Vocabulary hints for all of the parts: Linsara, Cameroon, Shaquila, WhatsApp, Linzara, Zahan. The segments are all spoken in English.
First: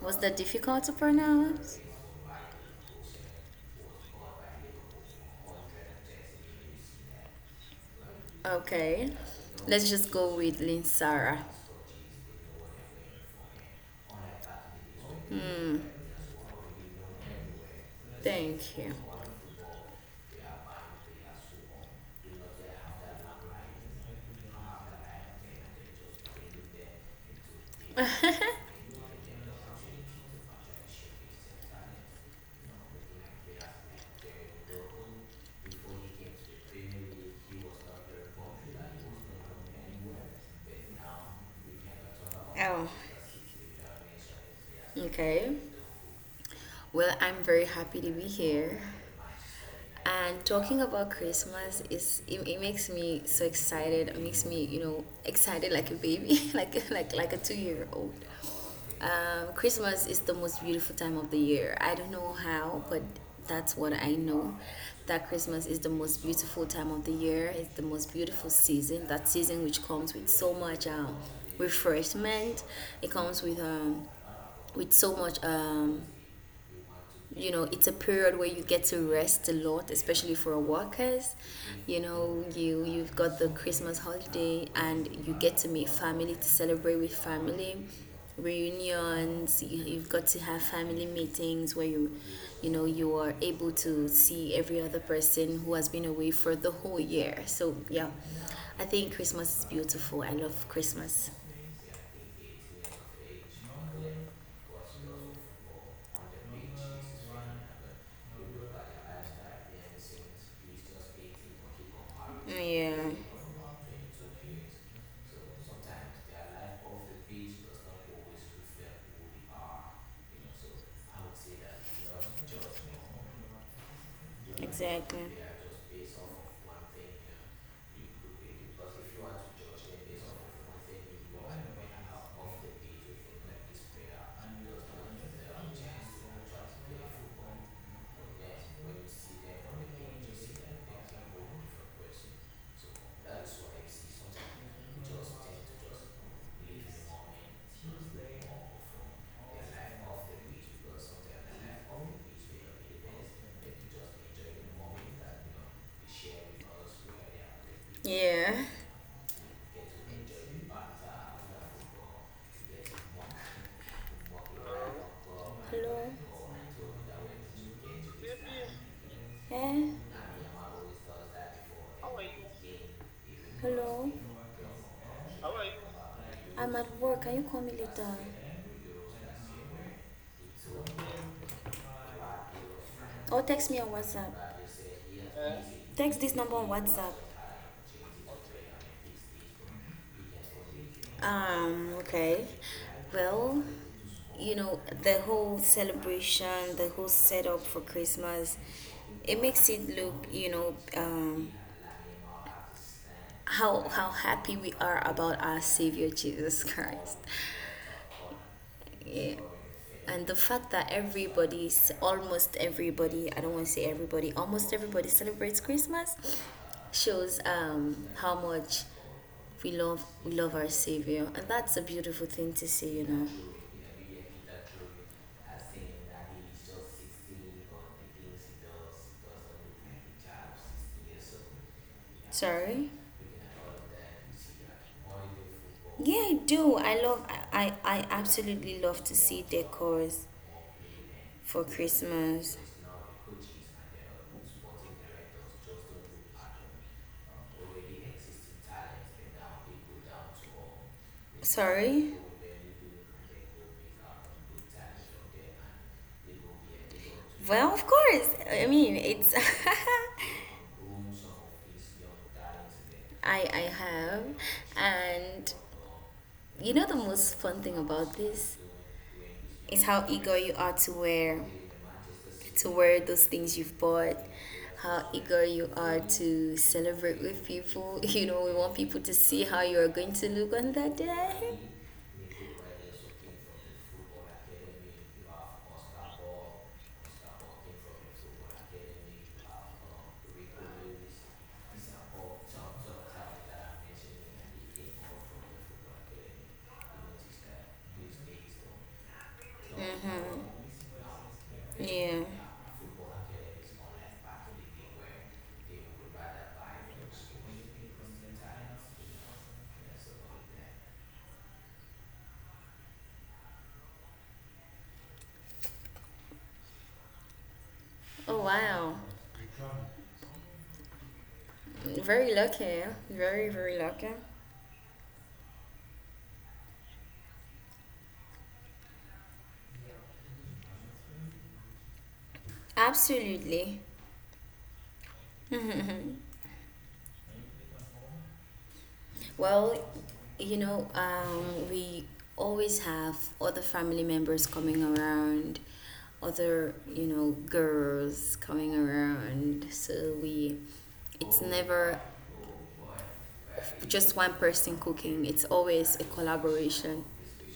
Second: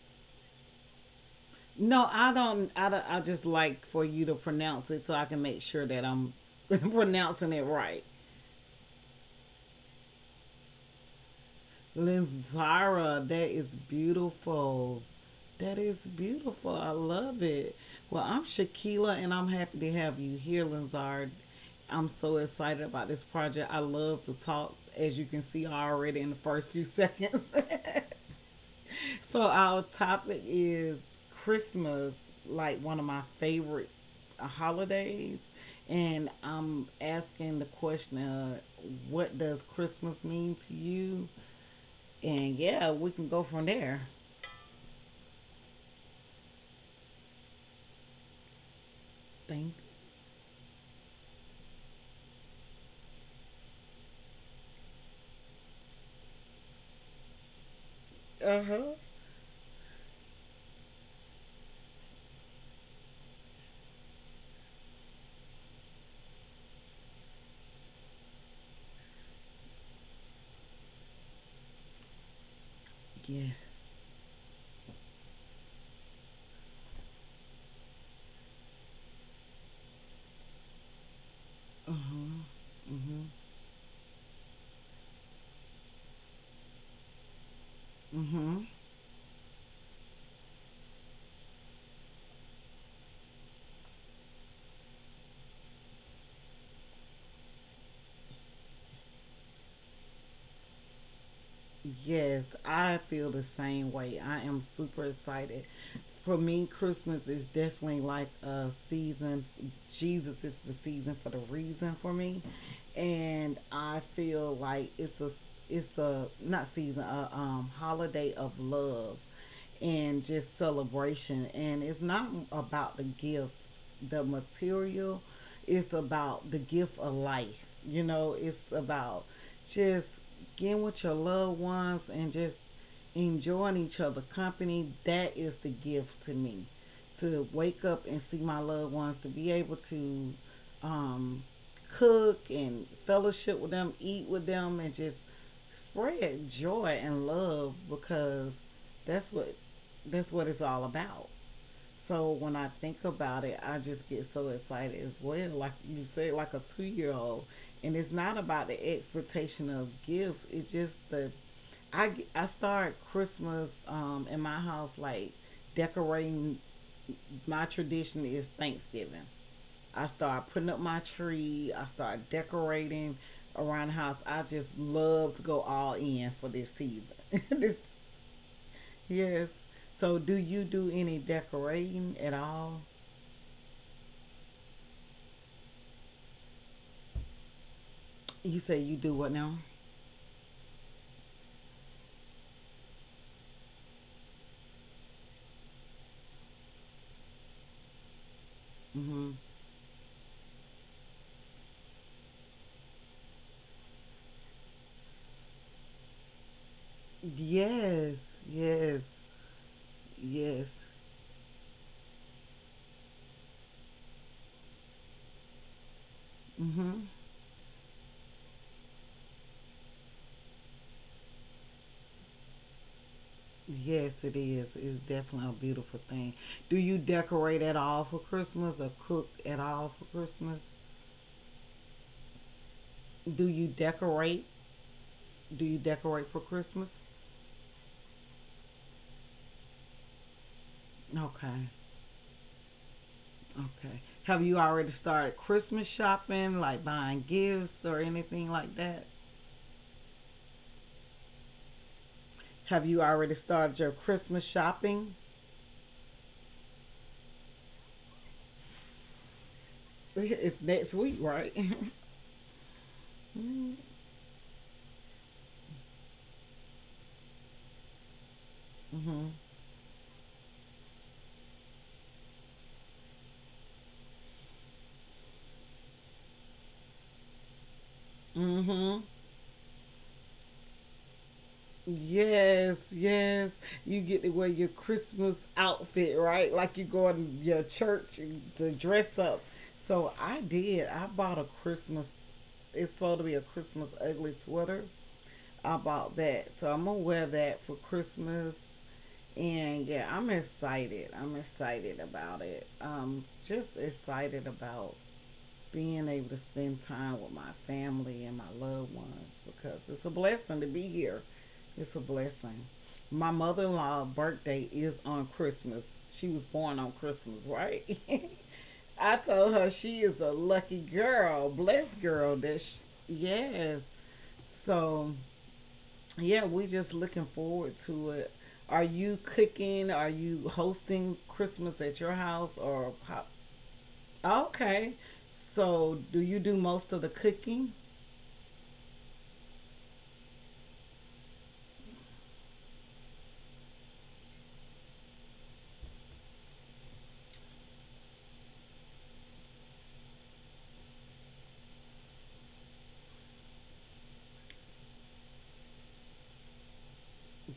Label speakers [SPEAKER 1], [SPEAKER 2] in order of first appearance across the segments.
[SPEAKER 1] Was that difficult to pronounce?
[SPEAKER 2] No, I don't. I, don't, I just like for you to pronounce it so I can make sure that I'm pronouncing it right.
[SPEAKER 1] Okay, let's just go with Linsara.
[SPEAKER 2] Linzara, that is beautiful. That is beautiful. I love it. Well, I'm
[SPEAKER 1] Thank you.
[SPEAKER 2] Shaquila, and I'm happy to have you here, Linzara. I'm so excited about this project. I love to talk, as you can see already in the first few seconds. So our topic is Christmas, like one of my favorite holidays, and I'm asking the question, what does Christmas mean to you? And yeah,
[SPEAKER 1] oh,
[SPEAKER 2] we can go from there.
[SPEAKER 1] okay. Well, I'm very happy to be here.
[SPEAKER 2] Thanks.
[SPEAKER 1] And talking about Christmas it makes me so excited. It makes me, you know, excited like a baby, like a 2 year old.
[SPEAKER 2] Uh huh.
[SPEAKER 1] Christmas is the most beautiful time of the year. I don't know how, but that's what I know. That Christmas is the most beautiful time of the year. It's the most beautiful season. That season which comes with so much refreshment. It comes
[SPEAKER 2] Yeah.
[SPEAKER 1] with so much you know it's a period where you get to rest a lot, especially for workers. You know, you've got the Christmas holiday and you get to meet family, to celebrate with family
[SPEAKER 2] Mm-hmm.
[SPEAKER 1] reunions. You've got to have family meetings where you know you are able to see every other person who has been away for the whole year. So yeah, I think Christmas is beautiful. I love Christmas.
[SPEAKER 2] Yes, I feel the same way. I am super excited. For me, Christmas is definitely like a season. Jesus is the season for the reason for me,
[SPEAKER 1] Yeah,
[SPEAKER 2] and I feel like it's a not season a holiday of love and just celebration. And it's not about the gifts, the
[SPEAKER 1] exactly.
[SPEAKER 2] material, it's about the gift of life. You know, it's about just getting with your loved ones and just enjoying each other company. That is the gift to me. To wake up and see my loved ones, to be able to um, cook and fellowship with them, eat with them, and just spread joy and love because that's what that's what it's all about. So when I think about it, I just get so excited as well. Like you said, like a 2-year old, and it's not
[SPEAKER 1] Yeah.
[SPEAKER 2] about the expectation of gifts. It's just the I start Christmas in my house like
[SPEAKER 1] Hello.
[SPEAKER 2] decorating. My tradition is Thanksgiving.
[SPEAKER 1] Yeah.
[SPEAKER 2] I started putting up my tree. I started decorating around the
[SPEAKER 1] Hello,
[SPEAKER 2] house. I just love to go all in for this
[SPEAKER 1] I'm at
[SPEAKER 2] season.
[SPEAKER 1] work. Can you call me
[SPEAKER 2] this
[SPEAKER 1] later?
[SPEAKER 2] yes. So do you do any decorating at all?
[SPEAKER 1] Or text me on WhatsApp. Text this number on WhatsApp.
[SPEAKER 2] You say you do what now?
[SPEAKER 1] Okay. Well, you know, the whole celebration, the whole setup for Christmas, it
[SPEAKER 2] Hmm.
[SPEAKER 1] makes it look, you know, how happy we are about our Savior Jesus Christ.
[SPEAKER 2] Yes,
[SPEAKER 1] Yeah. And the fact that
[SPEAKER 2] yes,
[SPEAKER 1] everybody's, almost everybody — I don't want to say everybody, almost everybody — celebrates Christmas shows how much we love our Savior, and that's a beautiful thing to see.
[SPEAKER 2] yes. It is. It's definitely a beautiful thing. Do you decorate at all for Christmas or cook at all for Christmas?
[SPEAKER 1] Sorry?
[SPEAKER 2] Do you decorate? Do you
[SPEAKER 1] Yeah,
[SPEAKER 2] decorate
[SPEAKER 1] I
[SPEAKER 2] for
[SPEAKER 1] do.
[SPEAKER 2] Christmas?
[SPEAKER 1] I I absolutely love to see decors for
[SPEAKER 2] Okay.
[SPEAKER 1] Christmas.
[SPEAKER 2] Okay. Have you already started Christmas shopping, like buying gifts or anything like that?
[SPEAKER 1] Sorry.
[SPEAKER 2] Have you already started your Christmas shopping?
[SPEAKER 1] Well, of course. I mean, it's
[SPEAKER 2] It's next week, right?
[SPEAKER 1] I have, and you know the most fun thing about this is how eager you are to wear those things you've bought. How eager you are to celebrate with people. You know, we want people
[SPEAKER 2] Mm-hmm.
[SPEAKER 1] to see how you are going to look on that day.
[SPEAKER 2] Yes, yes. You get to wear your Christmas outfit, right? Like you go in your church to dress up. So I did. I bought a Christmas. It's supposed to be a Christmas ugly sweater. I bought that. So I'm gonna wear that for Christmas. And yeah, I'm
[SPEAKER 1] Mm-hmm.
[SPEAKER 2] excited. I'm excited
[SPEAKER 1] Yeah.
[SPEAKER 2] about it. Just excited about being able to spend time with my family and my loved ones because it's a blessing to be here. It's a blessing. My mother in laws birthday is on Christmas. She was born on Christmas, right?
[SPEAKER 1] Oh, wow.
[SPEAKER 2] I told her she is a lucky girl, blessed
[SPEAKER 1] Very
[SPEAKER 2] girl. That she,
[SPEAKER 1] lucky. Very, very
[SPEAKER 2] yes.
[SPEAKER 1] lucky.
[SPEAKER 2] So yeah, we just looking forward to it. Are you cooking? Are you hosting Christmas at your house or how?
[SPEAKER 1] Absolutely.
[SPEAKER 2] Okay. So, do you do most of the cooking?
[SPEAKER 1] Well, you know, we always have other family members coming around, other, you know, girls coming around. It's never just one person cooking, it's always a collaboration.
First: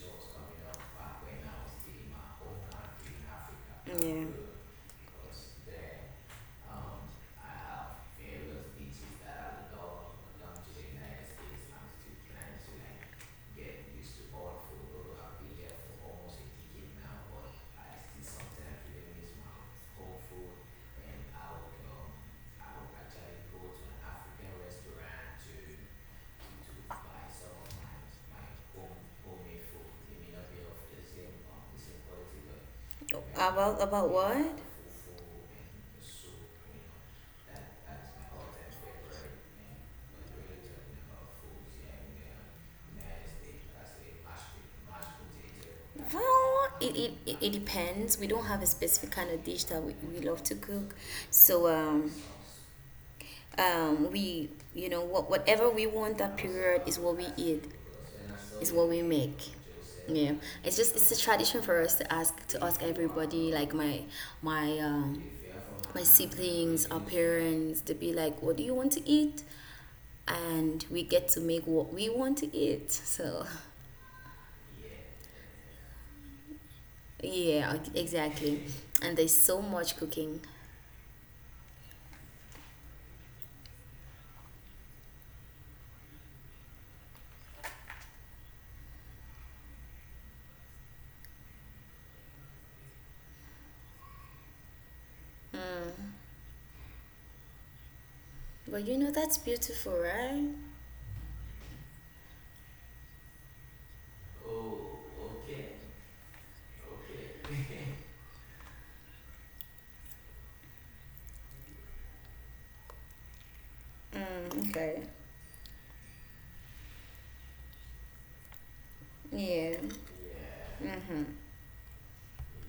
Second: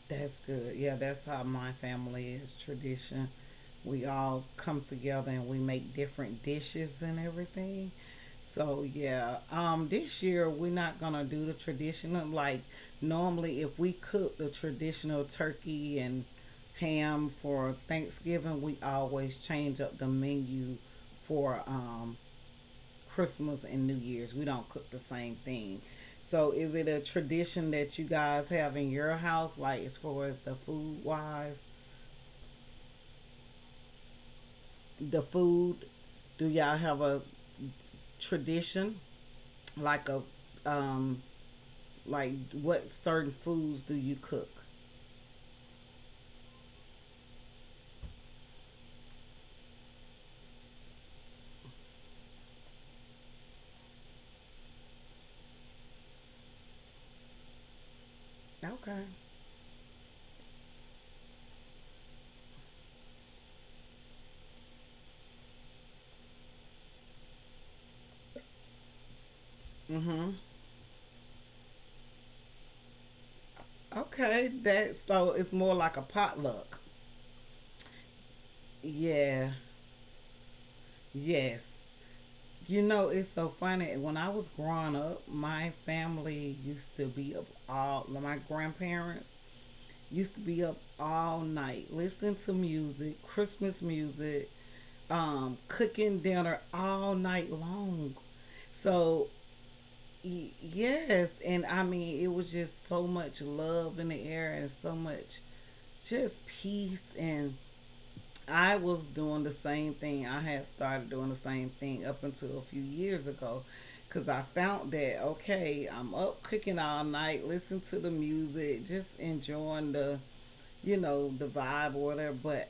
[SPEAKER 2] That's good. Yeah, that's how my family is tradition. We
[SPEAKER 1] Yeah.
[SPEAKER 2] all come together and we make different dishes and everything. So yeah, this year we're not gonna do the traditional like normally. If we cook the traditional turkey and ham for Thanksgiving, we always change up the menu for Christmas and New Year's. We don't cook the same thing. So is it a tradition that you guys have in your house, like as far as the food wise,
[SPEAKER 1] About what?
[SPEAKER 2] the food? Do y'all have a tradition, like a um, like what certain foods do you cook?
[SPEAKER 1] Well, it depends. We don't have a specific kind of dish that we love to cook. So, we, you know, what whatever we want that period is what we eat is what we
[SPEAKER 2] Okay.
[SPEAKER 1] make Yeah. It's just, it's a tradition for us to ask everybody, like my my um my siblings, our parents, to be like, what do you want to eat?
[SPEAKER 2] Mhm.
[SPEAKER 1] And we get to make what we want to eat. So
[SPEAKER 2] Okay, that so it's more like a potluck.
[SPEAKER 1] yeah, exactly. And there's
[SPEAKER 2] Yeah.
[SPEAKER 1] so much cooking.
[SPEAKER 2] Yes. You know, it's so funny. When I was growing up, my family used to be up all, well, my grandparents used to be up all night listening to music, Christmas music, cooking dinner all night long.
[SPEAKER 1] But you know,
[SPEAKER 2] So,
[SPEAKER 1] that's beautiful, right?
[SPEAKER 2] yes. And I mean, it was just so much love in the air and so much just peace and I was doing the same thing. I had started doing the same thing up until a few years ago because I
[SPEAKER 1] Mm,
[SPEAKER 2] found
[SPEAKER 1] okay.
[SPEAKER 2] that, okay, I'm up cooking all night, listening to the music, just
[SPEAKER 1] Yeah.
[SPEAKER 2] enjoying the, you
[SPEAKER 1] Mm-hmm.
[SPEAKER 2] know, the vibe or whatever. But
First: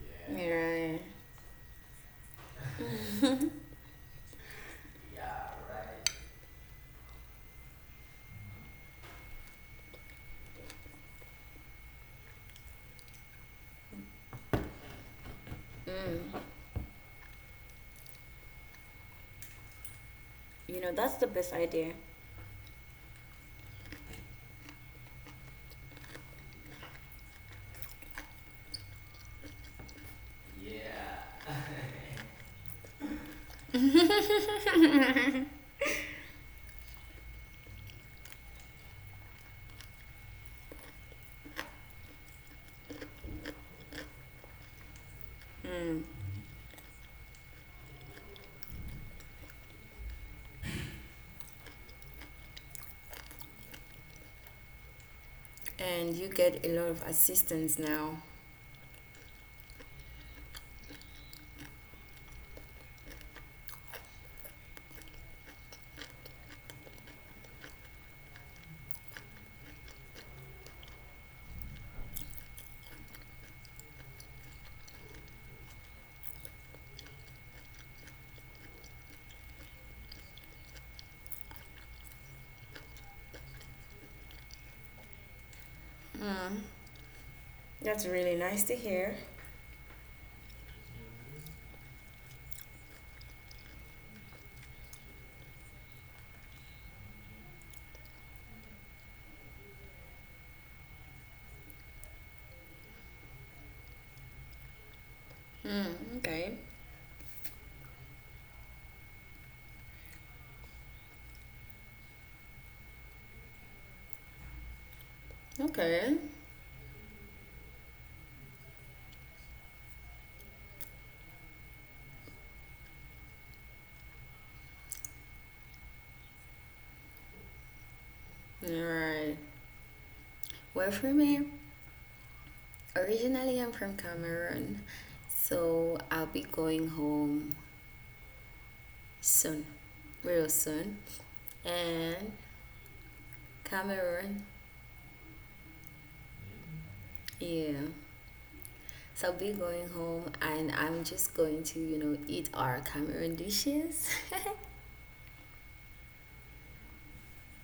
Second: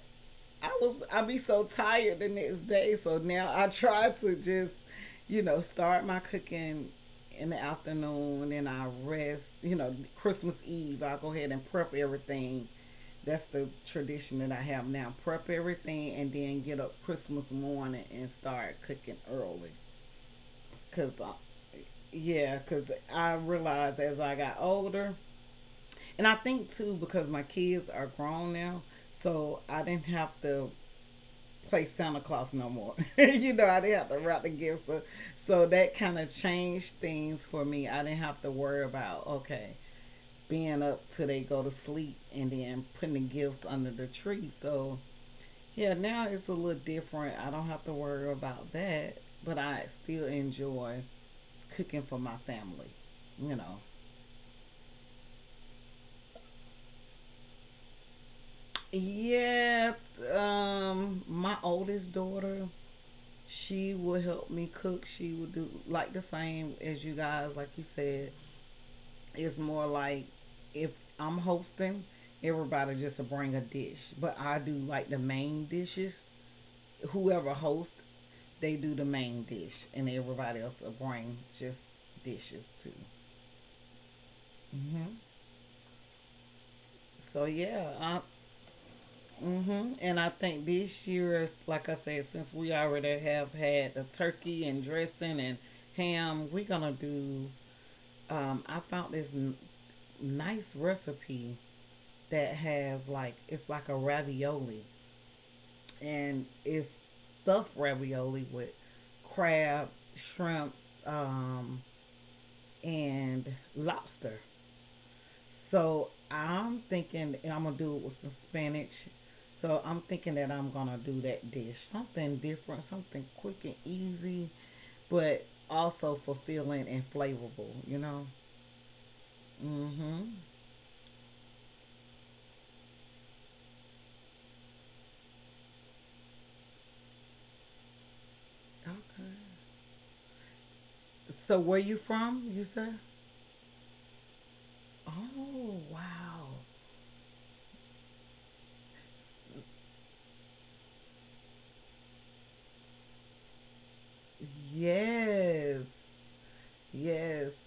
[SPEAKER 2] I
[SPEAKER 1] Yeah.
[SPEAKER 2] was I be so tired the next day, so now I try to just, you know, start my cooking in the afternoon and I rest, you know, Christmas Eve, I go ahead and prep everything. That's the tradition that I have now. Prep everything and
[SPEAKER 1] Mm,
[SPEAKER 2] then get up Christmas morning and start cooking early.
[SPEAKER 1] you know, that's
[SPEAKER 2] Cause
[SPEAKER 1] the
[SPEAKER 2] I,
[SPEAKER 1] best idea.
[SPEAKER 2] yeah, cause I realized as I got older, and I think too because my kids are grown now, so I didn't have to play Santa Claus no more. You know, I didn't have to wrap the gifts. So, so that kind of changed things for me. I didn't have to worry about, okay, being up till they go to sleep and then putting the gifts under the tree. So, yeah,
[SPEAKER 1] Mm.
[SPEAKER 2] now it's a little different. I don't have to worry about that, but I still enjoy cooking for my family, you know.
[SPEAKER 1] And you get a lot of assistance now.
[SPEAKER 2] Yes, my oldest daughter, she will help me cook. She will do like the same as you guys, like you said. It's more like if I'm hosting, everybody just to bring a dish. But I do like the main dishes. Whoever hosts, they do the main dish, and everybody else will bring just dishes too. Mm-hmm.
[SPEAKER 1] Mm.
[SPEAKER 2] So yeah,
[SPEAKER 1] That's
[SPEAKER 2] I,
[SPEAKER 1] really nice to hear.
[SPEAKER 2] mm-hmm. And I think this year, like I said, since we already have had the turkey and dressing and ham, we're gonna do I found this nice recipe that has like it's like a ravioli,
[SPEAKER 1] Mm,
[SPEAKER 2] and
[SPEAKER 1] okay.
[SPEAKER 2] it's stuffed ravioli with crab, shrimps, and lobster. So
[SPEAKER 1] Okay.
[SPEAKER 2] I'm thinking and I'm gonna do it with some spinach. So I'm thinking that I'm gonna do that dish, something different, something quick and easy, but also fulfilling and flavorful. You know.
[SPEAKER 1] Alright.
[SPEAKER 2] Mm-hmm.
[SPEAKER 1] Well, for me, originally I'm from Cameroon, so I'll be going home
[SPEAKER 2] Okay.
[SPEAKER 1] soon, real soon.
[SPEAKER 2] So where you
[SPEAKER 1] And
[SPEAKER 2] from? You said?
[SPEAKER 1] Cameroon,
[SPEAKER 2] Oh wow.
[SPEAKER 1] yeah. So I'll be going home and I'm just going to, you know, eat our Cameroon dishes.
[SPEAKER 2] Yes. Yes.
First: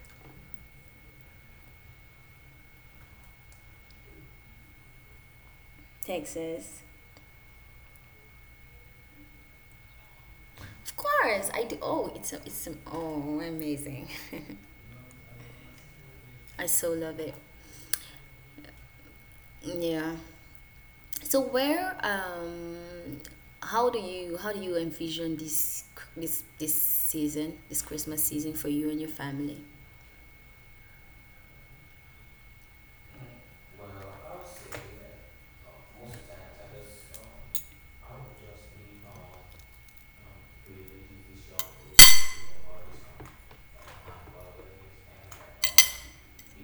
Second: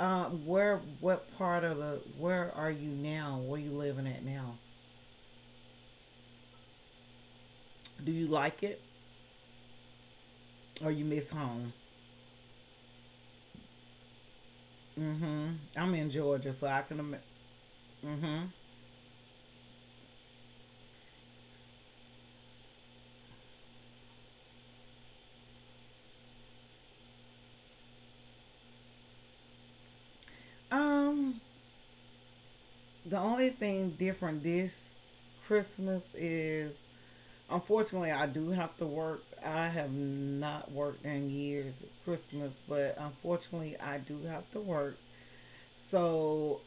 [SPEAKER 2] Where what part of the where are you now? Where you living at now?
[SPEAKER 1] Texas.
[SPEAKER 2] Do you like it? Or you
[SPEAKER 1] Of
[SPEAKER 2] miss
[SPEAKER 1] course,
[SPEAKER 2] home?
[SPEAKER 1] I do. Oh, it's oh amazing.
[SPEAKER 2] Mm-hmm. I'm in Georgia, so
[SPEAKER 1] I
[SPEAKER 2] I can
[SPEAKER 1] so
[SPEAKER 2] ima-
[SPEAKER 1] love it.
[SPEAKER 2] Mm-hmm.
[SPEAKER 1] Yeah. So where how do you envision this season, this Christmas season, for you and your family?
[SPEAKER 2] Um, the only thing different this Christmas is unfortunately, I do have to work. I have not worked in years at Christmas, but unfortunately, I do have to work. So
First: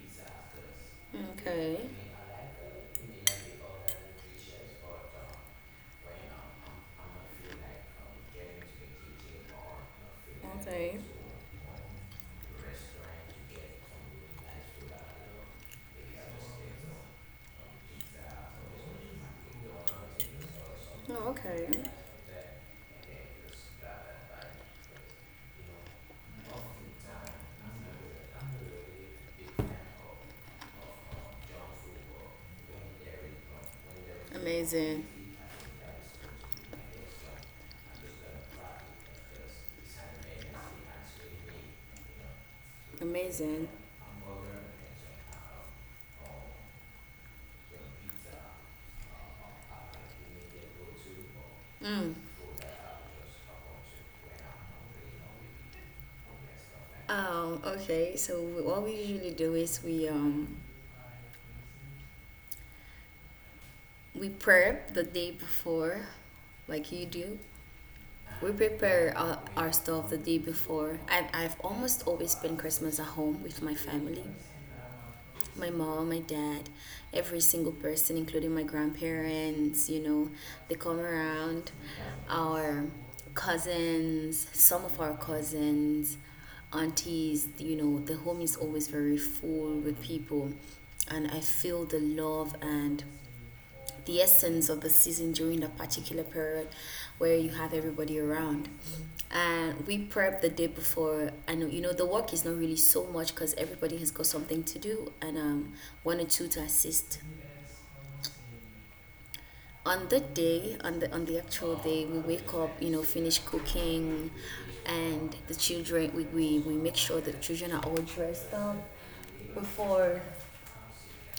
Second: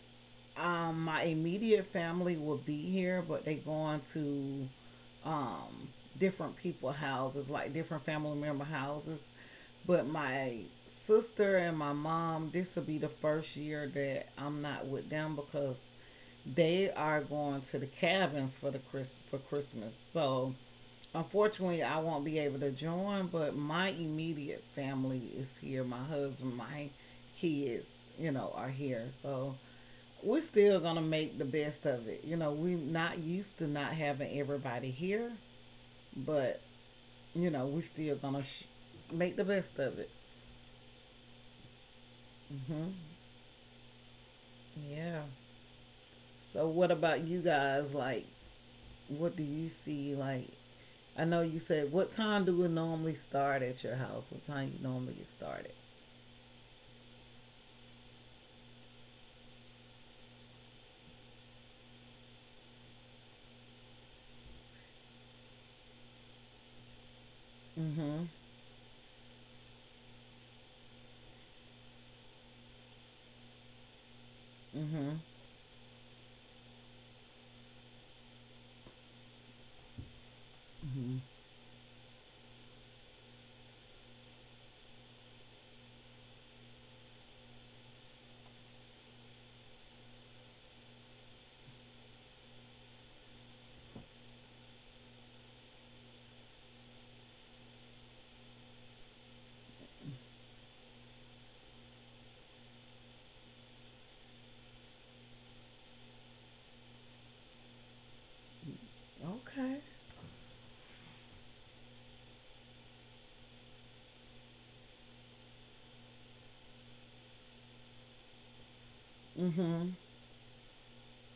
[SPEAKER 2] my immediate
[SPEAKER 1] Okay.
[SPEAKER 2] family will be here, but they going to um, different people houses, like different family member houses. But my
[SPEAKER 1] Okay.
[SPEAKER 2] sister and my mom, this will be the first year that I'm not with them because they are going to the cabins for the Christmas. So
[SPEAKER 1] Oh, okay.
[SPEAKER 2] unfortunately, I won't be able to join. But my immediate family is here. My husband, my kids, you know, are here. So we're still gonna make the best of it. You know, we're not used to not having everybody
[SPEAKER 1] Amazing.
[SPEAKER 2] here, but you know, we're still gonna make the best of it. Hmm.
[SPEAKER 1] Amazing.
[SPEAKER 2] Yeah. So, what about you guys? Like, what do you see? Like, I know you said, what
[SPEAKER 1] Mm.
[SPEAKER 2] time do we normally start at your house? What time you normally get started?
[SPEAKER 1] Oh, okay. So what we usually do is we prep the day before, like you do.
[SPEAKER 2] Mm-hmm.
[SPEAKER 1] We prepare our stuff the day before. And I've almost always spent Christmas at home with my family, my mom, my dad, every single person, including my grandparents. You know, they come
[SPEAKER 2] Mm-hmm.
[SPEAKER 1] around, our cousins, some of our cousins, aunties. You know, the home is always very full with people. And I feel the love and the essence of the season during that particular period, where you have everybody around. And we prep the day before, and you know, the work is not really so much because everybody has got something to do, and one or two to assist.
[SPEAKER 2] Okay.
[SPEAKER 1] On the actual day, we wake up, you know, finish cooking, and the children, we make sure the children are all dressed up
[SPEAKER 2] Mm-hmm.
[SPEAKER 1] before.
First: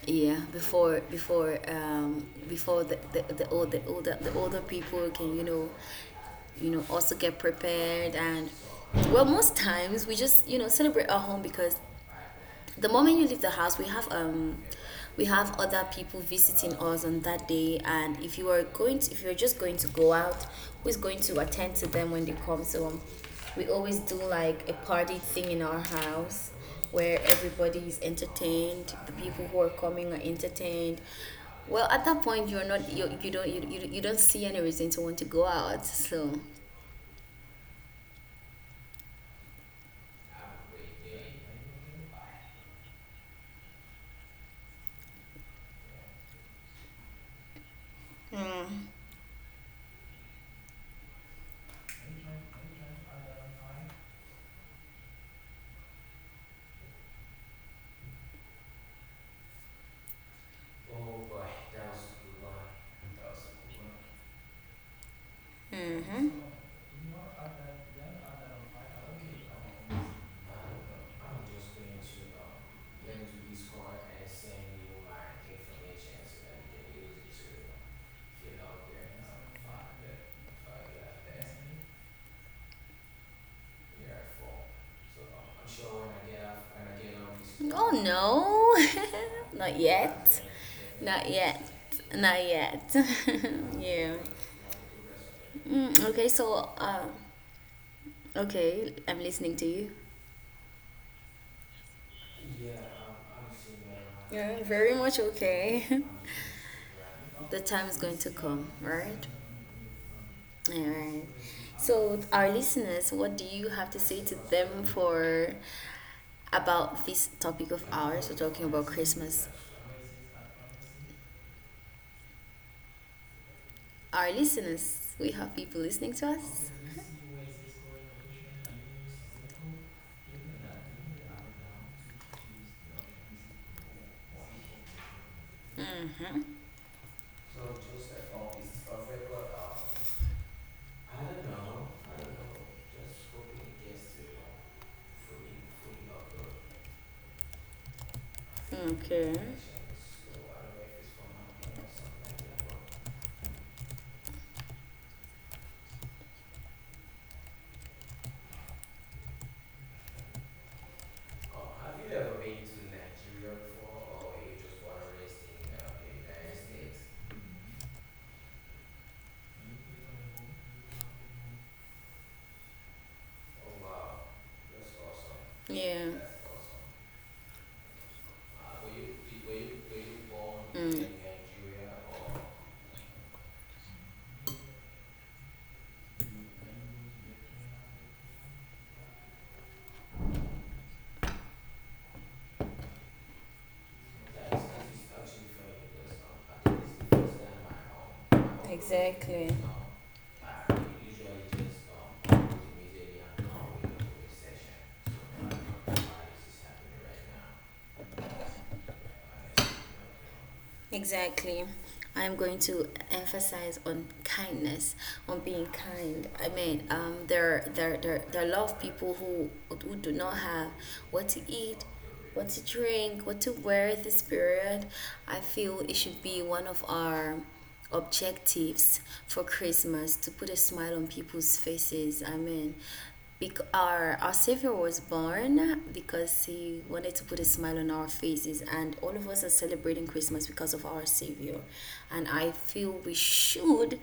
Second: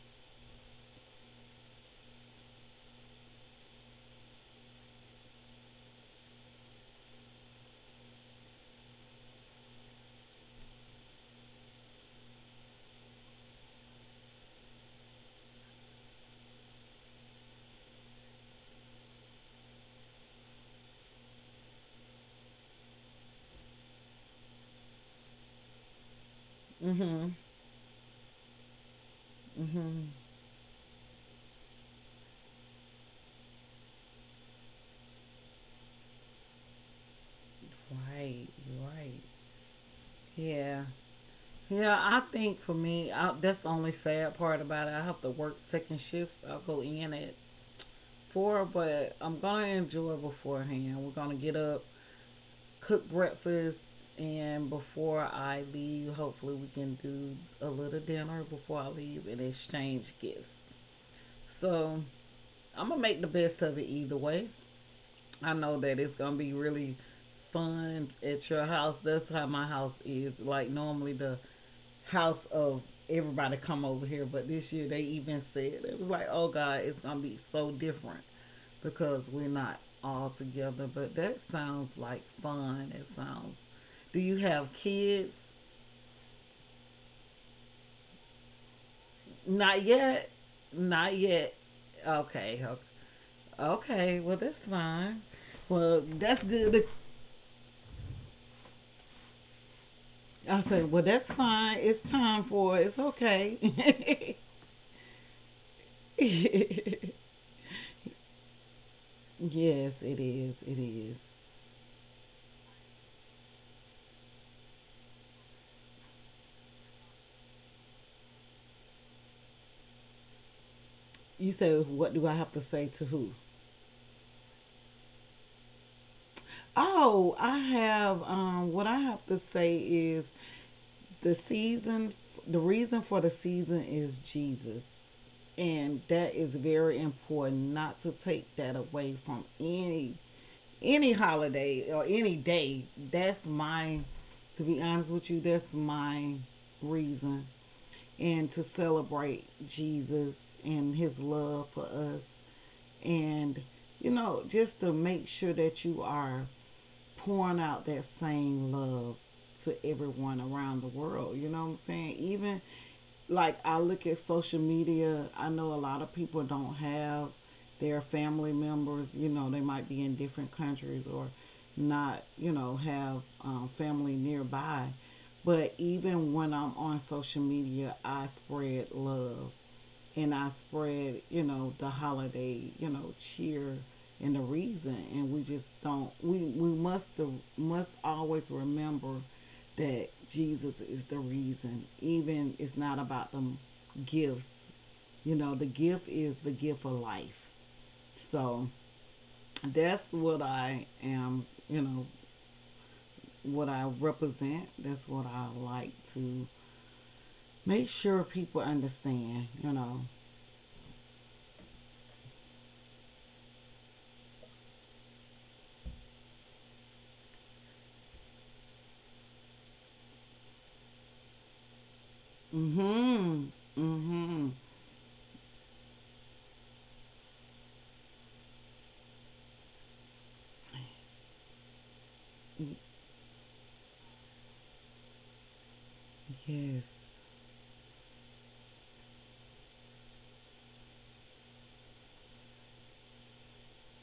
[SPEAKER 1] Before the older people can, you know, you know, also get prepared. And well, most times we just, you know, celebrate our home, because the moment you leave the house, we have other people visiting us on that day. And if you are going to, if you're just going to go out, who's going to attend to them when they come? So we always do like a party thing in our house, where
[SPEAKER 2] Mm-hmm.
[SPEAKER 1] everybody is entertained, the people who are coming are entertained well. At that point, you're not you, you don't you, you, you don't see any reason to want to go out. So
[SPEAKER 2] Right. Right. Yeah. Yeah, I think for me, I, that's the only sad part about it. I have to work second shift. I'll go in at four,
[SPEAKER 1] mm.
[SPEAKER 2] but I'm gonna enjoy beforehand. We're gonna get up, cook breakfast, and before I leave, hopefully we can do a little dinner before I leave and exchange gifts. So I'm gonna make the best of it either way. I know that it's gonna be
[SPEAKER 1] Mm-hmm.
[SPEAKER 2] really fun at your house. That's how my house is. Like normally the house of everybody come over here, but this year they even said it was like, oh God, it's gonna be so different because we're not all together. But that sounds like fun. It sounds. Do you have kids?
[SPEAKER 1] Oh no.
[SPEAKER 2] Not
[SPEAKER 1] Not
[SPEAKER 2] yet.
[SPEAKER 1] yet.
[SPEAKER 2] Not
[SPEAKER 1] Not
[SPEAKER 2] yet.
[SPEAKER 1] yet.
[SPEAKER 2] Okay.
[SPEAKER 1] Not
[SPEAKER 2] Okay.
[SPEAKER 1] yet.
[SPEAKER 2] Okay, well
[SPEAKER 1] Yeah.
[SPEAKER 2] that's fine. Well,
[SPEAKER 1] Mm,
[SPEAKER 2] that's
[SPEAKER 1] okay,
[SPEAKER 2] good
[SPEAKER 1] so,
[SPEAKER 2] that
[SPEAKER 1] okay, I'm listening to you.
[SPEAKER 2] I said, well, that's fine. It's time for it. It's okay.
[SPEAKER 1] Yeah, very much okay. The time is going to come, right?
[SPEAKER 2] Yes, it is. It
[SPEAKER 1] All
[SPEAKER 2] is.
[SPEAKER 1] right. So, our listeners, what do you have to say to them for about this topic of ours? We're talking about Christmas.
[SPEAKER 2] You said, what do I have to say to who?
[SPEAKER 1] Our listeners, we have people listening to us.
[SPEAKER 2] Oh, I have, what I have to say is the season the reason for the season is Jesus, and that
[SPEAKER 1] Mm-hmm.
[SPEAKER 2] is very important not to take that away from any holiday or any day. That's my To be honest with you, that's my reason, and to celebrate
[SPEAKER 1] Okay.
[SPEAKER 2] Jesus and his love for us, and you know, just to make sure that you are pouring out that same love to everyone around the world. You know what I'm saying? Even like I look at social media, I know a lot of people don't have their family members, you know, they might be in different countries or not, you know, have family nearby. But
[SPEAKER 1] Yeah.
[SPEAKER 2] even when I'm on social media, I spread love and I
[SPEAKER 1] Mm.
[SPEAKER 2] spread the holiday cheer and the reason. And we just don't. We must always remember that Jesus is the reason. Even it's not about the gifts. The gift is the gift of life. So
[SPEAKER 1] Exactly.
[SPEAKER 2] that's what I am. What I represent. That's what I like to make sure people understand.
[SPEAKER 1] Exactly. I'm going to emphasize on kindness, on being kind. I mean, there are a lot of people who do not have what to eat, what to drink, what to
[SPEAKER 2] Mm-hmm.
[SPEAKER 1] wear this
[SPEAKER 2] Mm-hmm.
[SPEAKER 1] period. I feel it should be one of our objectives for Christmas to put a smile on people's faces. I mean, our Savior was born because he wanted
[SPEAKER 2] Yes.
[SPEAKER 1] to put a smile on our faces, and all of us are celebrating Christmas because of our Savior. And I feel we should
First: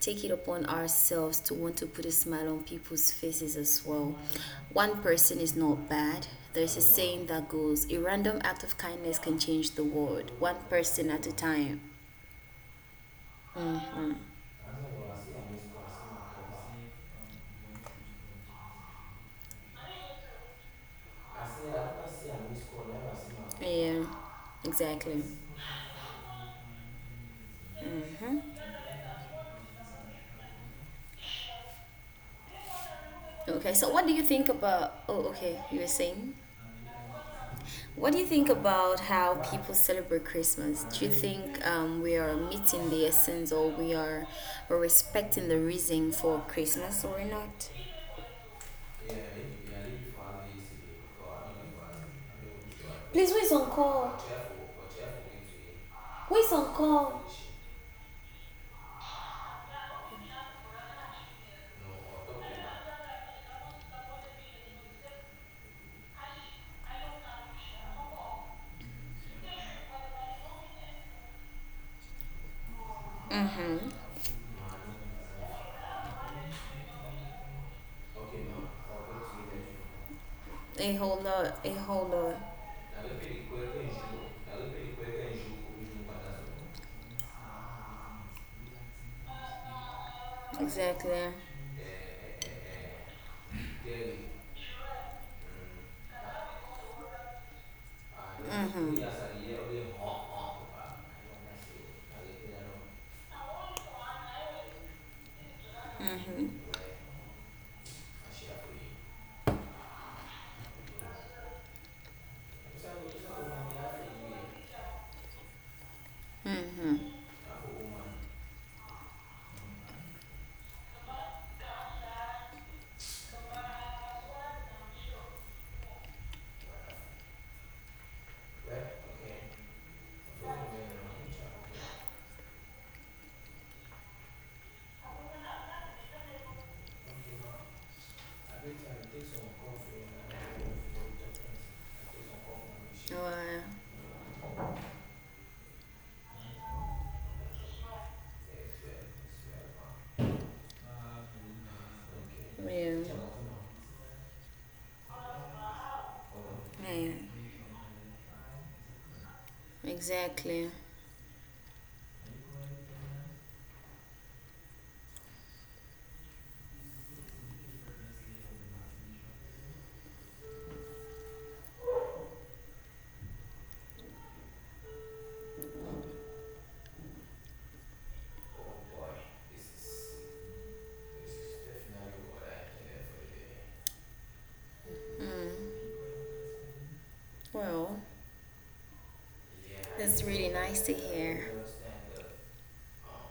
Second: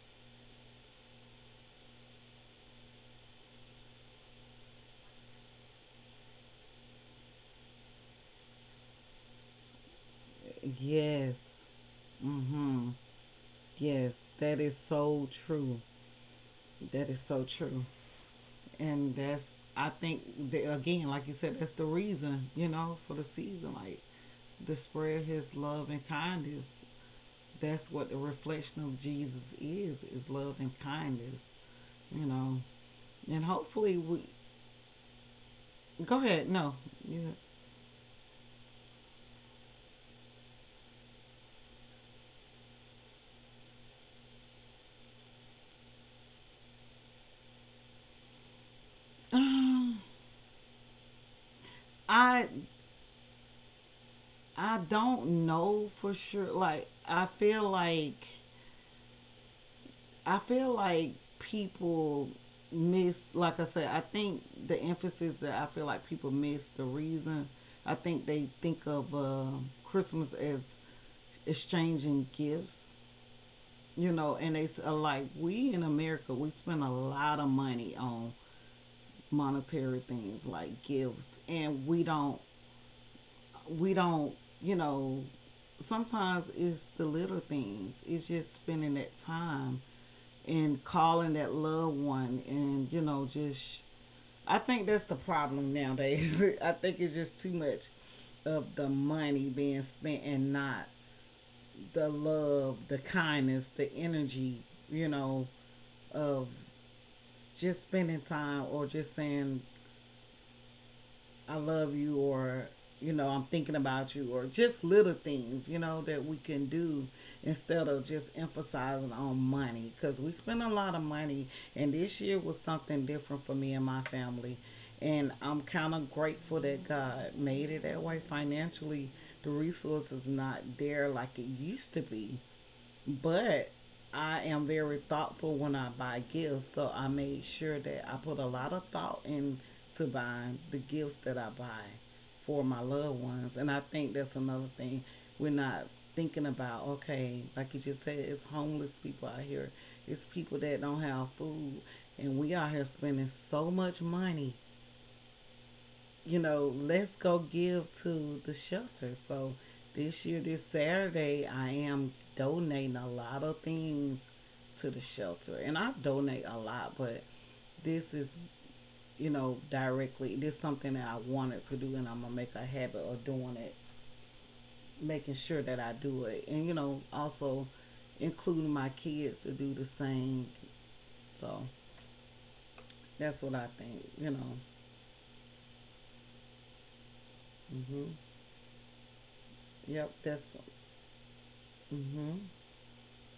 [SPEAKER 1] take it upon ourselves to want to put a smile on people's faces as well. One person is not bad. There's a saying that goes, a random act of kindness can change the world, one person at a
[SPEAKER 2] Yes.
[SPEAKER 1] time.
[SPEAKER 2] Mhm.
[SPEAKER 1] Mm-hmm.
[SPEAKER 2] Yes, that is so true. That is so true. And that's I think that, again, like you said, that's the reason for the season, like
[SPEAKER 1] Yeah,
[SPEAKER 2] to spread
[SPEAKER 1] exactly.
[SPEAKER 2] his love and kindness. That's what the
[SPEAKER 1] Mm.
[SPEAKER 2] reflection of Jesus is love and kindness, you know. And
[SPEAKER 1] Okay, so
[SPEAKER 2] hopefully
[SPEAKER 1] what do
[SPEAKER 2] we
[SPEAKER 1] you think about? Oh, okay, you were
[SPEAKER 2] go
[SPEAKER 1] saying.
[SPEAKER 2] ahead. No. Yeah.
[SPEAKER 1] What do you think about how people celebrate Christmas? Do you think we are meeting the essence, or we are respecting the reason for Christmas, or not?
[SPEAKER 2] I
[SPEAKER 1] Please
[SPEAKER 2] I don't know for sure.
[SPEAKER 1] wait.
[SPEAKER 2] Like I
[SPEAKER 1] Oh.
[SPEAKER 2] feel like I feel like people miss, like I said, I think the emphasis that I feel like people miss the reason. I think they think of Christmas as exchanging gifts,
[SPEAKER 1] Mm-hmm.
[SPEAKER 2] you know, and like we in America, we spend a lot of money on monetary things like
[SPEAKER 1] A whole
[SPEAKER 2] gifts,
[SPEAKER 1] lot. A
[SPEAKER 2] and we
[SPEAKER 1] whole lot.
[SPEAKER 2] don't we don't, you know, Sometimes it's the little things. It's just spending that time and calling
[SPEAKER 1] Exactly.
[SPEAKER 2] that loved one and, you know, just I think that's the problem nowadays. I think it's just too much of the
[SPEAKER 1] Mm-hmm.
[SPEAKER 2] money being spent and not the love, the kindness, the energy, you know, of
[SPEAKER 1] Mm-hmm.
[SPEAKER 2] just spending time or just saying I love you, or you know I'm thinking about you, or just little things that we can do, instead of just emphasizing on money, because we spend a lot of money. And this year was something different for me and my family, and I'm kind of grateful that God made it that way. Financially, the resource is not there like it used to be, but I am very thoughtful when I buy gifts, so I made sure that I put a lot of thought into buying the gifts that I buy for my loved ones.
[SPEAKER 1] Wow.
[SPEAKER 2] And I think that's another thing we're not thinking about. Okay, like you just said, it's homeless people out here, it's people that don't have food, and we out here
[SPEAKER 1] Yeah.
[SPEAKER 2] spending so much money.
[SPEAKER 1] Yeah.
[SPEAKER 2] Let's go give to the shelter. So this year, this
[SPEAKER 1] Exactly.
[SPEAKER 2] Saturday, I am donating a lot of things to the shelter. And I donate a lot, but this is directly. This is something that I wanted to do, and I'm going to make a habit of doing it, making sure that I do it. And also including my kids to do the same. So that's what I think.
[SPEAKER 1] Mm. Well,
[SPEAKER 2] hmm Yep,
[SPEAKER 1] that's
[SPEAKER 2] that's.
[SPEAKER 1] really nice to hear.
[SPEAKER 2] hmm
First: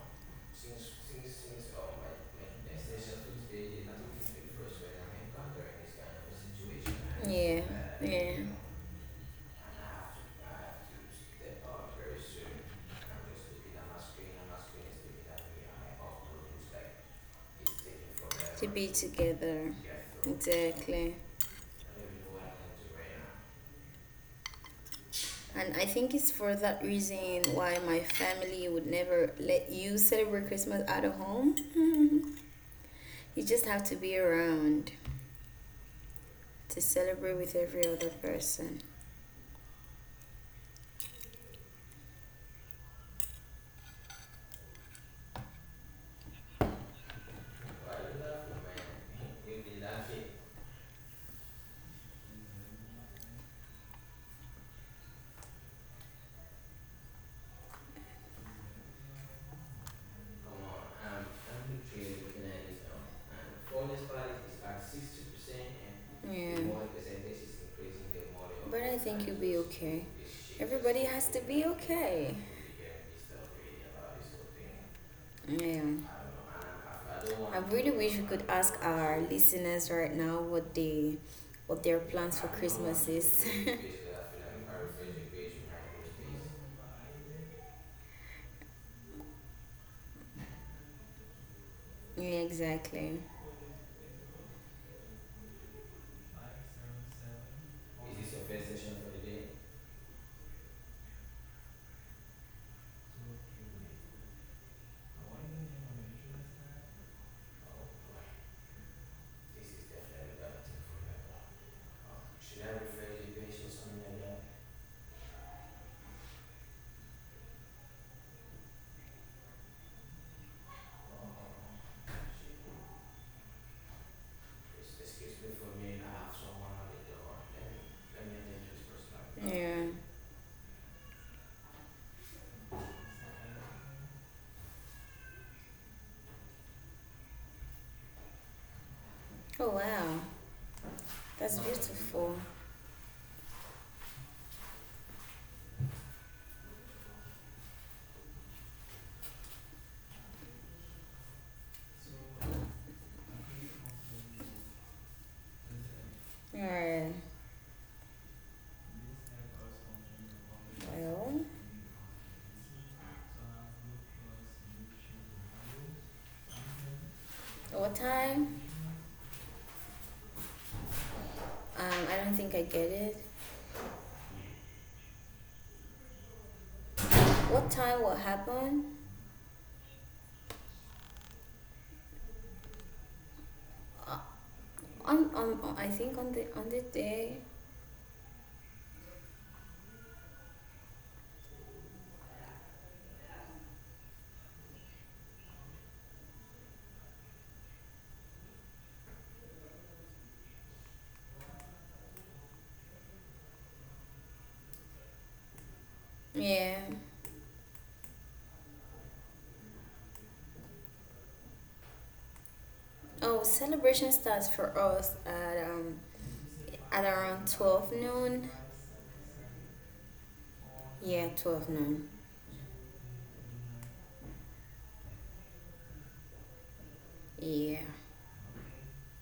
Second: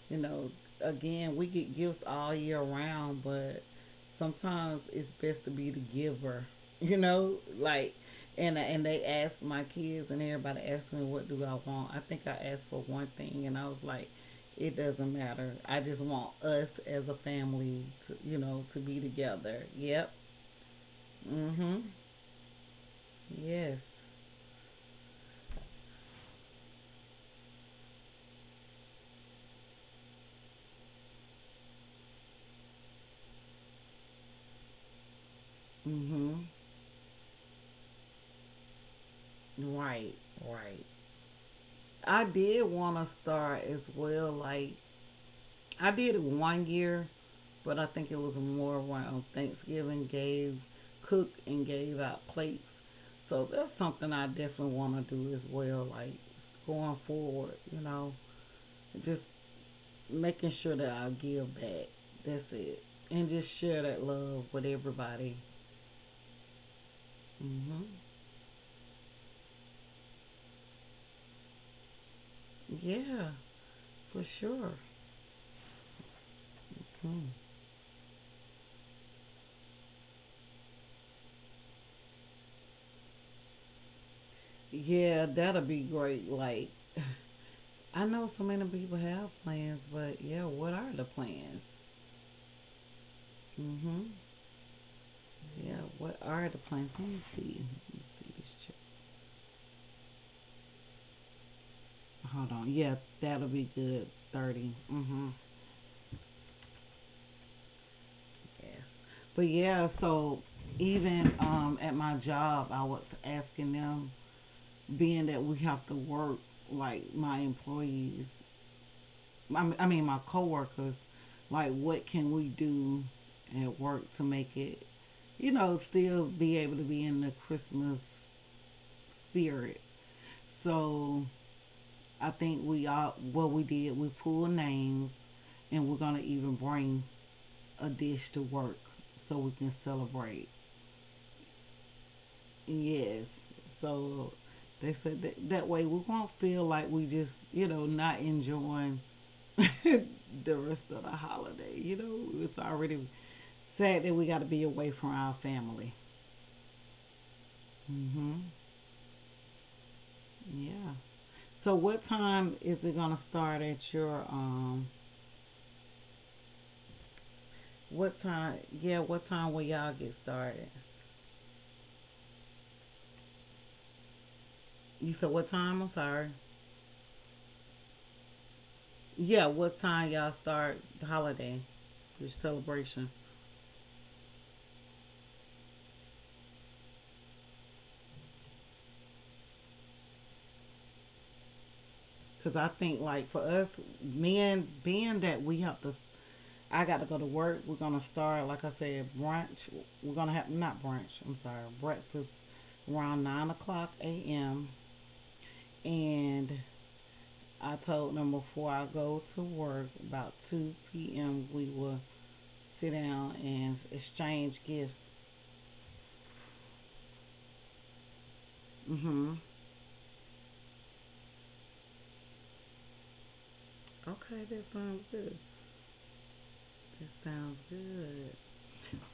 [SPEAKER 2] You know, again, we get gifts all year round, but sometimes it's best to be the giver. You know,
[SPEAKER 1] Yeah,
[SPEAKER 2] like
[SPEAKER 1] yeah,
[SPEAKER 2] and they asked my kids, and everybody asked me what do I want. I think I asked for one thing, and I was like, it doesn't matter. I just want us as a family to
[SPEAKER 1] to
[SPEAKER 2] to
[SPEAKER 1] be
[SPEAKER 2] be together.
[SPEAKER 1] together.
[SPEAKER 2] Yep.
[SPEAKER 1] Exactly.
[SPEAKER 2] Mm-hmm. Yes.
[SPEAKER 1] And I think it's for that reason why my family would never let you celebrate Christmas out of home. Mhm. You just have to be around
[SPEAKER 2] Mm-hmm.
[SPEAKER 1] to celebrate with every other person.
[SPEAKER 2] Right. Right. I did want to start as well, like I did it one year, but I think it was more around Thanksgiving. Gave, cook, and gave out plates, so that's something I definitely want to do as well. Like going forward, just making sure that I give back. That's it, and just share that love with everybody.
[SPEAKER 1] Yeah.
[SPEAKER 2] hmm
[SPEAKER 1] But I think you'll be okay. Everybody has to be okay.
[SPEAKER 2] Yeah, for sure.
[SPEAKER 1] Yeah. I really wish we could ask our listeners right now what they, what their plans for Christmas is.
[SPEAKER 2] Yeah, that'll be great. Like, I know so many people have plans, but yeah, what are the plans?
[SPEAKER 1] Yeah, exactly.
[SPEAKER 2] Yeah, what are the plans? Let me see. Let me see this check. Hold on. Yeah, that'll be good. 30. Mm-hmm. Yes. But yeah, so even at my job, I was asking them, being that we have to work, like my employees, I mean my coworkers, like what can we do at work to make it, still be able to be in the Christmas
[SPEAKER 1] Yeah.
[SPEAKER 2] spirit. So I think we all what we did, we pulled names, and we're gonna even bring a dish to work so we
[SPEAKER 1] Oh
[SPEAKER 2] can
[SPEAKER 1] wow,
[SPEAKER 2] celebrate.
[SPEAKER 1] that's beautiful.
[SPEAKER 2] Yes, so they said that that way we won't feel like we just not enjoying the rest of the holiday. It's already sad that we got to be away from our family.
[SPEAKER 1] Yeah.
[SPEAKER 2] Yeah.
[SPEAKER 1] Well,
[SPEAKER 2] So what time is it gonna start at your?
[SPEAKER 1] what
[SPEAKER 2] What
[SPEAKER 1] time?
[SPEAKER 2] time? Yeah, what time will y'all get started?
[SPEAKER 1] I don't think I get it.
[SPEAKER 2] You said what time? I'm sorry.
[SPEAKER 1] What time? What happened?
[SPEAKER 2] Yeah, what time y'all start the holiday, your celebration?
[SPEAKER 1] I think on the day.
[SPEAKER 2] Because I think like for us men, being that we have to, I got to go to work. We're gonna start, like I said, brunch. We're gonna have not brunch, I'm sorry, breakfast around 9 o'clock a.m. And
[SPEAKER 1] Yeah.
[SPEAKER 2] I told them before I go to work about 2 p.m. we will sit down
[SPEAKER 1] Oh,
[SPEAKER 2] and
[SPEAKER 1] celebration starts
[SPEAKER 2] exchange
[SPEAKER 1] for
[SPEAKER 2] gifts.
[SPEAKER 1] us at around 12 noon.
[SPEAKER 2] Mm-hmm.
[SPEAKER 1] Yeah, 12 noon.
[SPEAKER 2] Okay, that sounds good. That sounds
[SPEAKER 1] Yeah.
[SPEAKER 2] good.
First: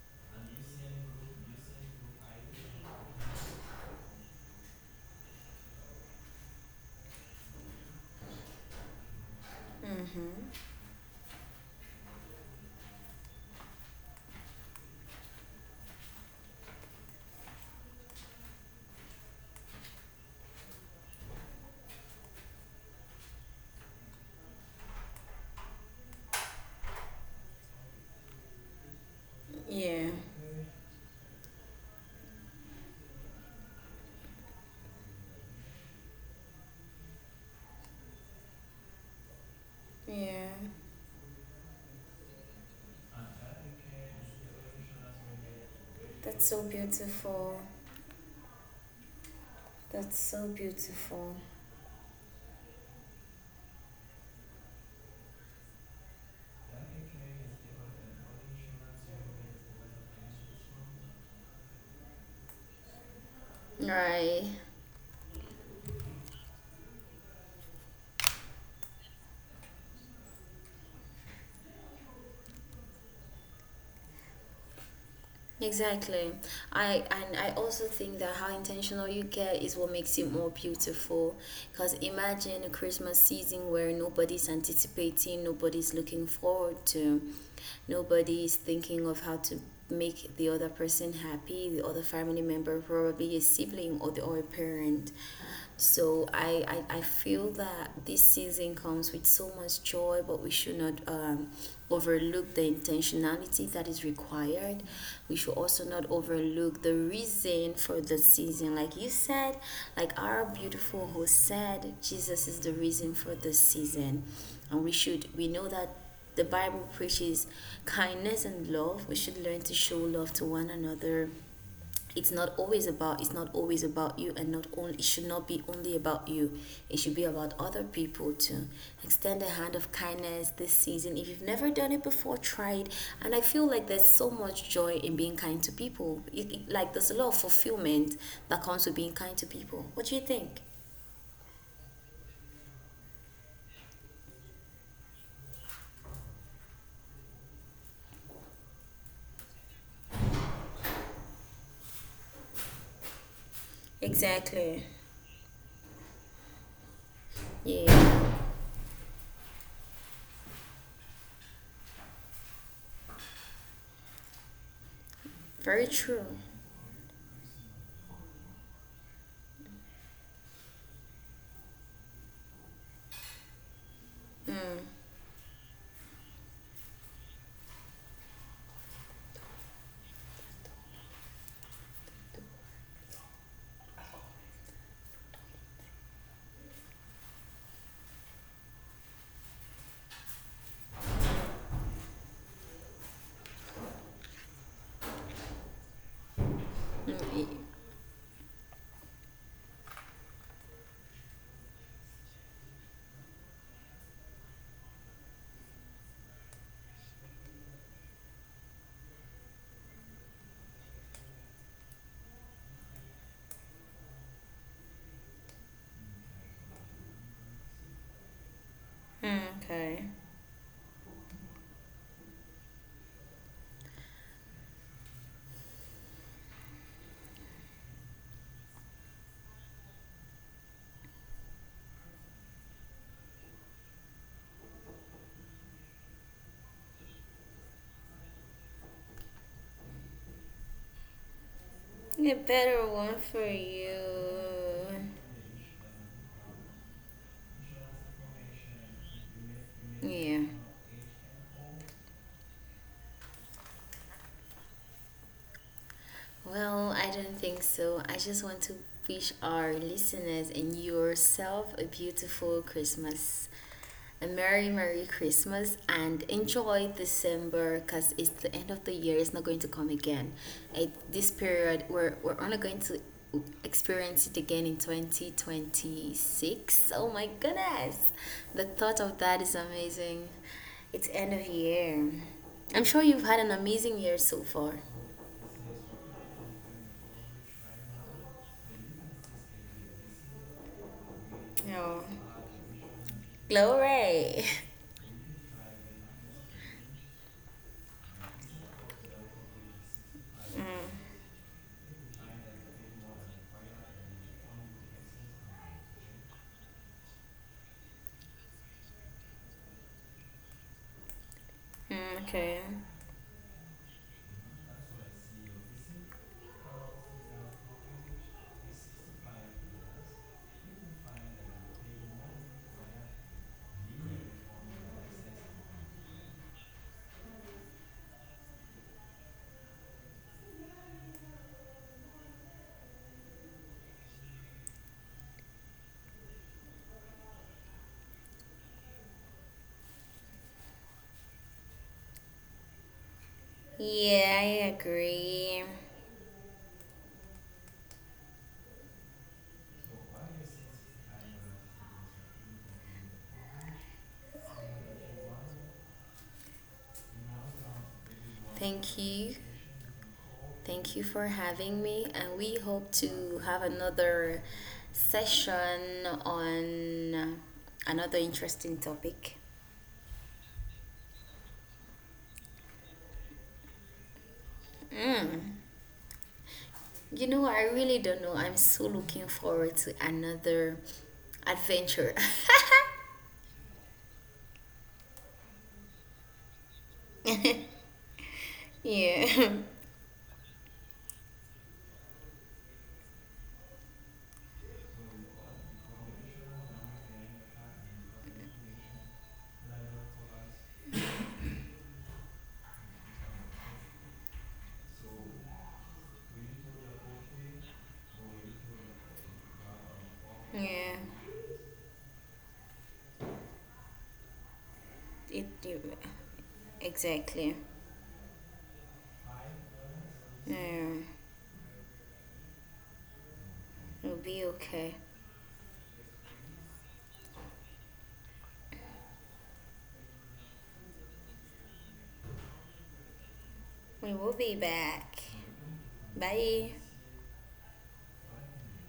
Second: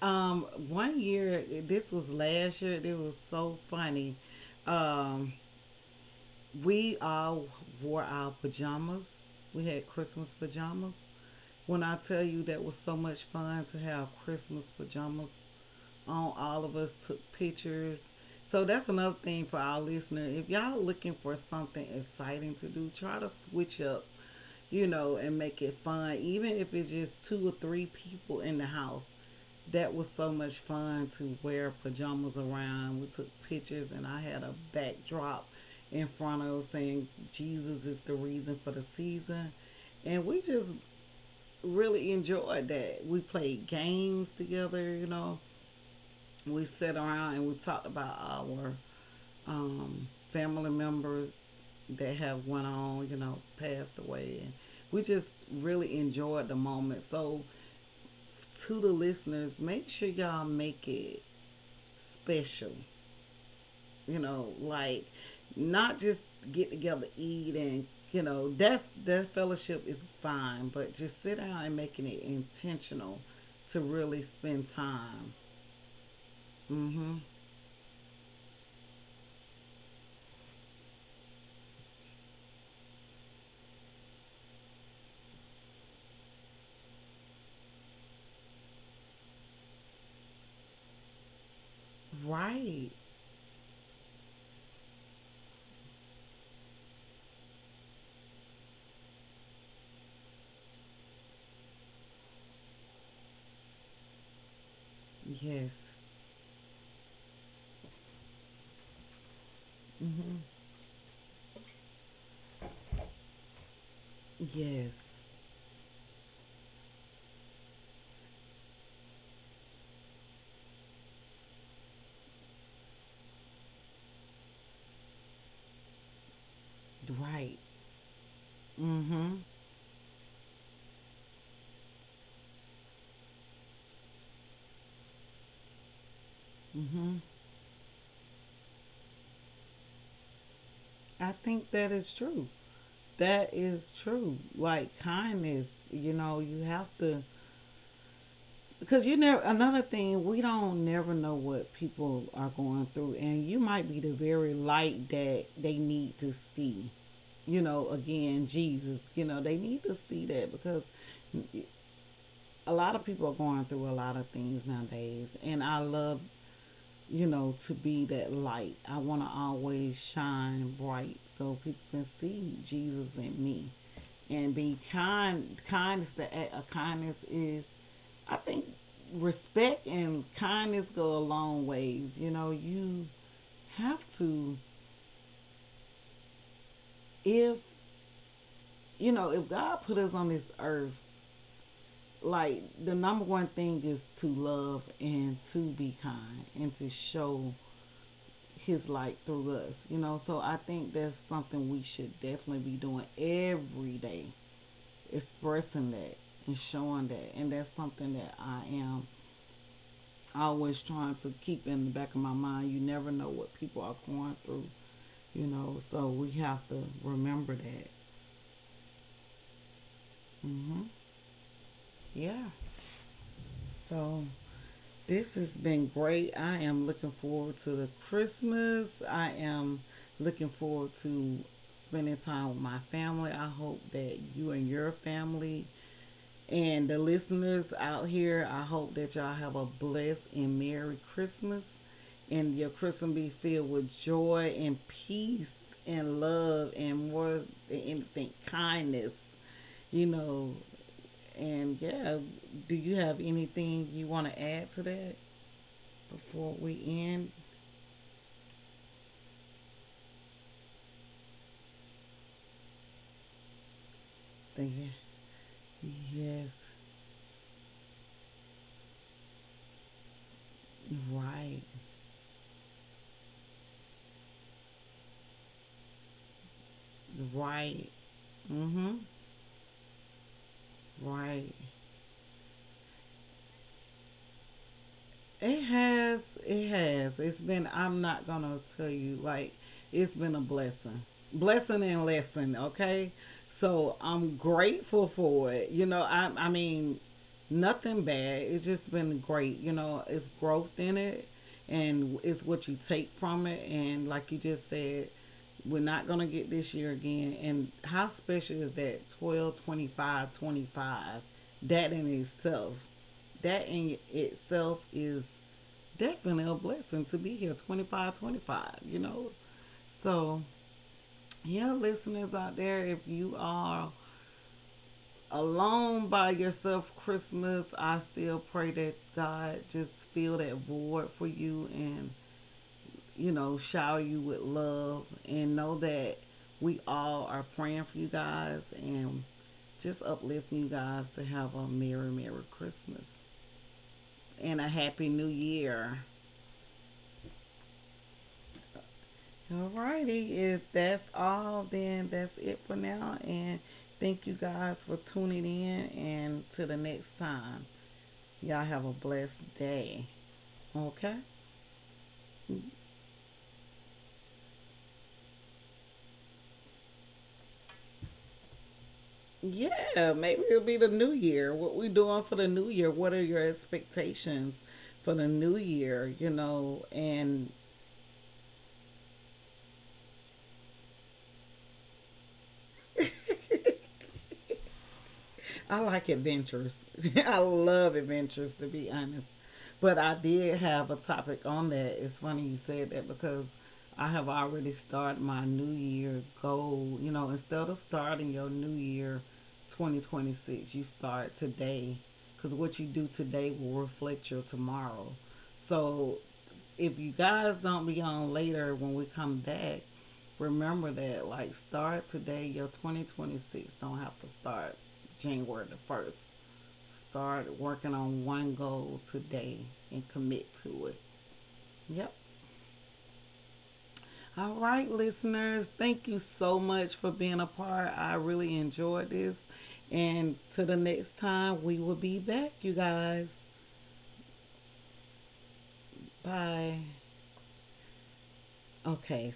[SPEAKER 2] Um, One year, this was last year. It was so funny. Um, we all wore our pajamas. We had Christmas
[SPEAKER 1] Mhm.
[SPEAKER 2] pajamas. When I tell you, that was so much fun to have Christmas pajamas on, all of us took pictures. So that's another thing for our listener. If y'all looking for something exciting to do, try to switch up, and make it fun. Even if it's just two or three people in the house, that was
[SPEAKER 1] Yeah.
[SPEAKER 2] so much fun to wear pajamas around. We took pictures, and I had a backdrop in front of saying Jesus is the reason for the season. And we
[SPEAKER 1] Yeah.
[SPEAKER 2] just really enjoyed that. We played games together.
[SPEAKER 1] That's so
[SPEAKER 2] We sat around and we
[SPEAKER 1] beautiful.
[SPEAKER 2] talked about our
[SPEAKER 1] That's so
[SPEAKER 2] family
[SPEAKER 1] beautiful.
[SPEAKER 2] members that have went on, passed away, and we just really enjoyed the moment. So, to the listeners, make sure y'all make it special. You
[SPEAKER 1] Right.
[SPEAKER 2] know, like not just get together, eat, and that fellowship is fine, but just sit down and making it intentional to really spend time.
[SPEAKER 1] Exactly. I
[SPEAKER 2] Mm-hmm.
[SPEAKER 1] and I also think that how intentional you get is what makes it more beautiful. Because imagine a Christmas season where nobody's anticipating, nobody's looking forward to, nobody's thinking of how to make the other person happy, the other family member,
[SPEAKER 2] Right.
[SPEAKER 1] probably a sibling or the or a parent. So I feel that this season comes with so much joy, but we should not overlook the intentionality that is required. We should
[SPEAKER 2] Yes.
[SPEAKER 1] also not overlook the reason for the season. Like you said, like our beautiful host said, Jesus is the reason for the season. And we
[SPEAKER 2] Yes,
[SPEAKER 1] should, we know that the Bible preaches kindness and love. We should learn to show love to one another. It's not always about, it's not always about you, and not only, it should not be only about you, it should be
[SPEAKER 2] right.
[SPEAKER 1] about other people too.
[SPEAKER 2] Mm-hmm.
[SPEAKER 1] Extend a hand of kindness this season. If you've never done it before, try it. And I feel like there's so much joy in being kind to people. Like, there's a lot of fulfillment that comes with being kind to people. What do you think?
[SPEAKER 2] I think that is true. That is true. Like kindness, you have to, because you never, another thing, we don't never know what people are going through, and you might be the very
[SPEAKER 1] Exactly.
[SPEAKER 2] light that they need to see.
[SPEAKER 1] Yeah,
[SPEAKER 2] Again, Jesus, they need to see that, because a lot of people are going through a lot of things nowadays. And i
[SPEAKER 1] very
[SPEAKER 2] love
[SPEAKER 1] true.
[SPEAKER 2] you know, to be that light. I want to always shine bright so people can see Jesus in me and be kind. Kindness, the act of kindness is, I think, respect and kindness go a long ways. You have to, if, you know, if God put us on this earth, like the number one thing is to love and to be kind and to
[SPEAKER 1] Mm,
[SPEAKER 2] show his light through us. So I think that's something we should definitely be doing every day, expressing that and showing that. And that's something that I am always trying to keep in the back of my mind. You never know what people are going through, So we have to remember that.
[SPEAKER 1] okay.
[SPEAKER 2] Yeah. So this has been great. I am looking forward to the Christmas. I am looking forward to spending time with my family. I hope that you and your family and the listeners out here, I hope that y'all have a blessed and merry Christmas.
[SPEAKER 1] A
[SPEAKER 2] And your
[SPEAKER 1] better
[SPEAKER 2] Christmas
[SPEAKER 1] one
[SPEAKER 2] be
[SPEAKER 1] for
[SPEAKER 2] filled with joy
[SPEAKER 1] you.
[SPEAKER 2] and peace and love and more than anything, kindness. You
[SPEAKER 1] Yeah.
[SPEAKER 2] know, and yeah, do you have anything you want to add to that before we
[SPEAKER 1] Well, I
[SPEAKER 2] end?
[SPEAKER 1] don't think so. I just want to wish our listeners and yourself a beautiful Christmas, a Merry,
[SPEAKER 2] Think-
[SPEAKER 1] Merry Christmas, and
[SPEAKER 2] Yes,
[SPEAKER 1] enjoy December because it's the end of the year. It's not going to come again. This
[SPEAKER 2] right,
[SPEAKER 1] period, we're only going to experience it again in 2026. Oh my
[SPEAKER 2] right,
[SPEAKER 1] goodness! The
[SPEAKER 2] mm-hmm,
[SPEAKER 1] thought of that is amazing. It's end of
[SPEAKER 2] right.
[SPEAKER 1] year. I'm sure you've had an amazing year so far.
[SPEAKER 2] It has. It has. It's been. I'm not gonna tell you. Like it's been a blessing, blessing and
[SPEAKER 1] No.
[SPEAKER 2] lesson. Okay, so I'm
[SPEAKER 1] Glory.
[SPEAKER 2] grateful for it. I mean, nothing bad. It's just been great. It's growth
[SPEAKER 1] Mm,
[SPEAKER 2] in it, and it's what you take from it. And like you just said, we're not gonna get this year again. And how special is that? 12/25/25. That in
[SPEAKER 1] okay.
[SPEAKER 2] itself that in itself is definitely a blessing to be here 25, 25. So yeah, listeners out there, if you are alone by yourself Christmas, I still pray that God just fill that void for you, and shower you with love, and know that we all are praying for you guys, and just uplifting you guys to have a merry merry Christmas
[SPEAKER 1] Yeah,
[SPEAKER 2] and a
[SPEAKER 1] I
[SPEAKER 2] happy new
[SPEAKER 1] agree.
[SPEAKER 2] year. Alrighty, if that's all, then that's it for now. And thank you guys for tuning in. And till the next time, y'all have a
[SPEAKER 1] Thank
[SPEAKER 2] blessed
[SPEAKER 1] you.
[SPEAKER 2] day.
[SPEAKER 1] Thank you
[SPEAKER 2] Okay.
[SPEAKER 1] for having me. And we hope to have another session on another interesting topic.
[SPEAKER 2] Yeah, maybe it'll be the new year. What we doing for the new year? What are your expectations for the new
[SPEAKER 1] Mm.
[SPEAKER 2] year? You know,
[SPEAKER 1] You
[SPEAKER 2] and
[SPEAKER 1] know, I really don't know. I'm so looking forward to another adventure.
[SPEAKER 2] I like adventures. I
[SPEAKER 1] Yeah.
[SPEAKER 2] love adventures, to be honest.
[SPEAKER 1] Yeah.
[SPEAKER 2] But I did have a topic on that. It's funny you said that, because I have already started my new year goal. Instead of starting your new year 2026, you start today, because what you do today will reflect your tomorrow. So if you guys don't be on later when we come back, remember that, like, start today. Your 2026 don't have to start
[SPEAKER 1] It,
[SPEAKER 2] January the
[SPEAKER 1] it-
[SPEAKER 2] 1st. Start
[SPEAKER 1] exactly.
[SPEAKER 2] working on one goal today, and commit to it.
[SPEAKER 1] Yeah.
[SPEAKER 2] Yep.
[SPEAKER 1] It'll be
[SPEAKER 2] All right,
[SPEAKER 1] okay.
[SPEAKER 2] listeners, thank you so much for being a part. I really enjoyed this, and to the next time, we will be back, you guys.
[SPEAKER 1] We will be back. Bye.
[SPEAKER 2] Bye. Okay.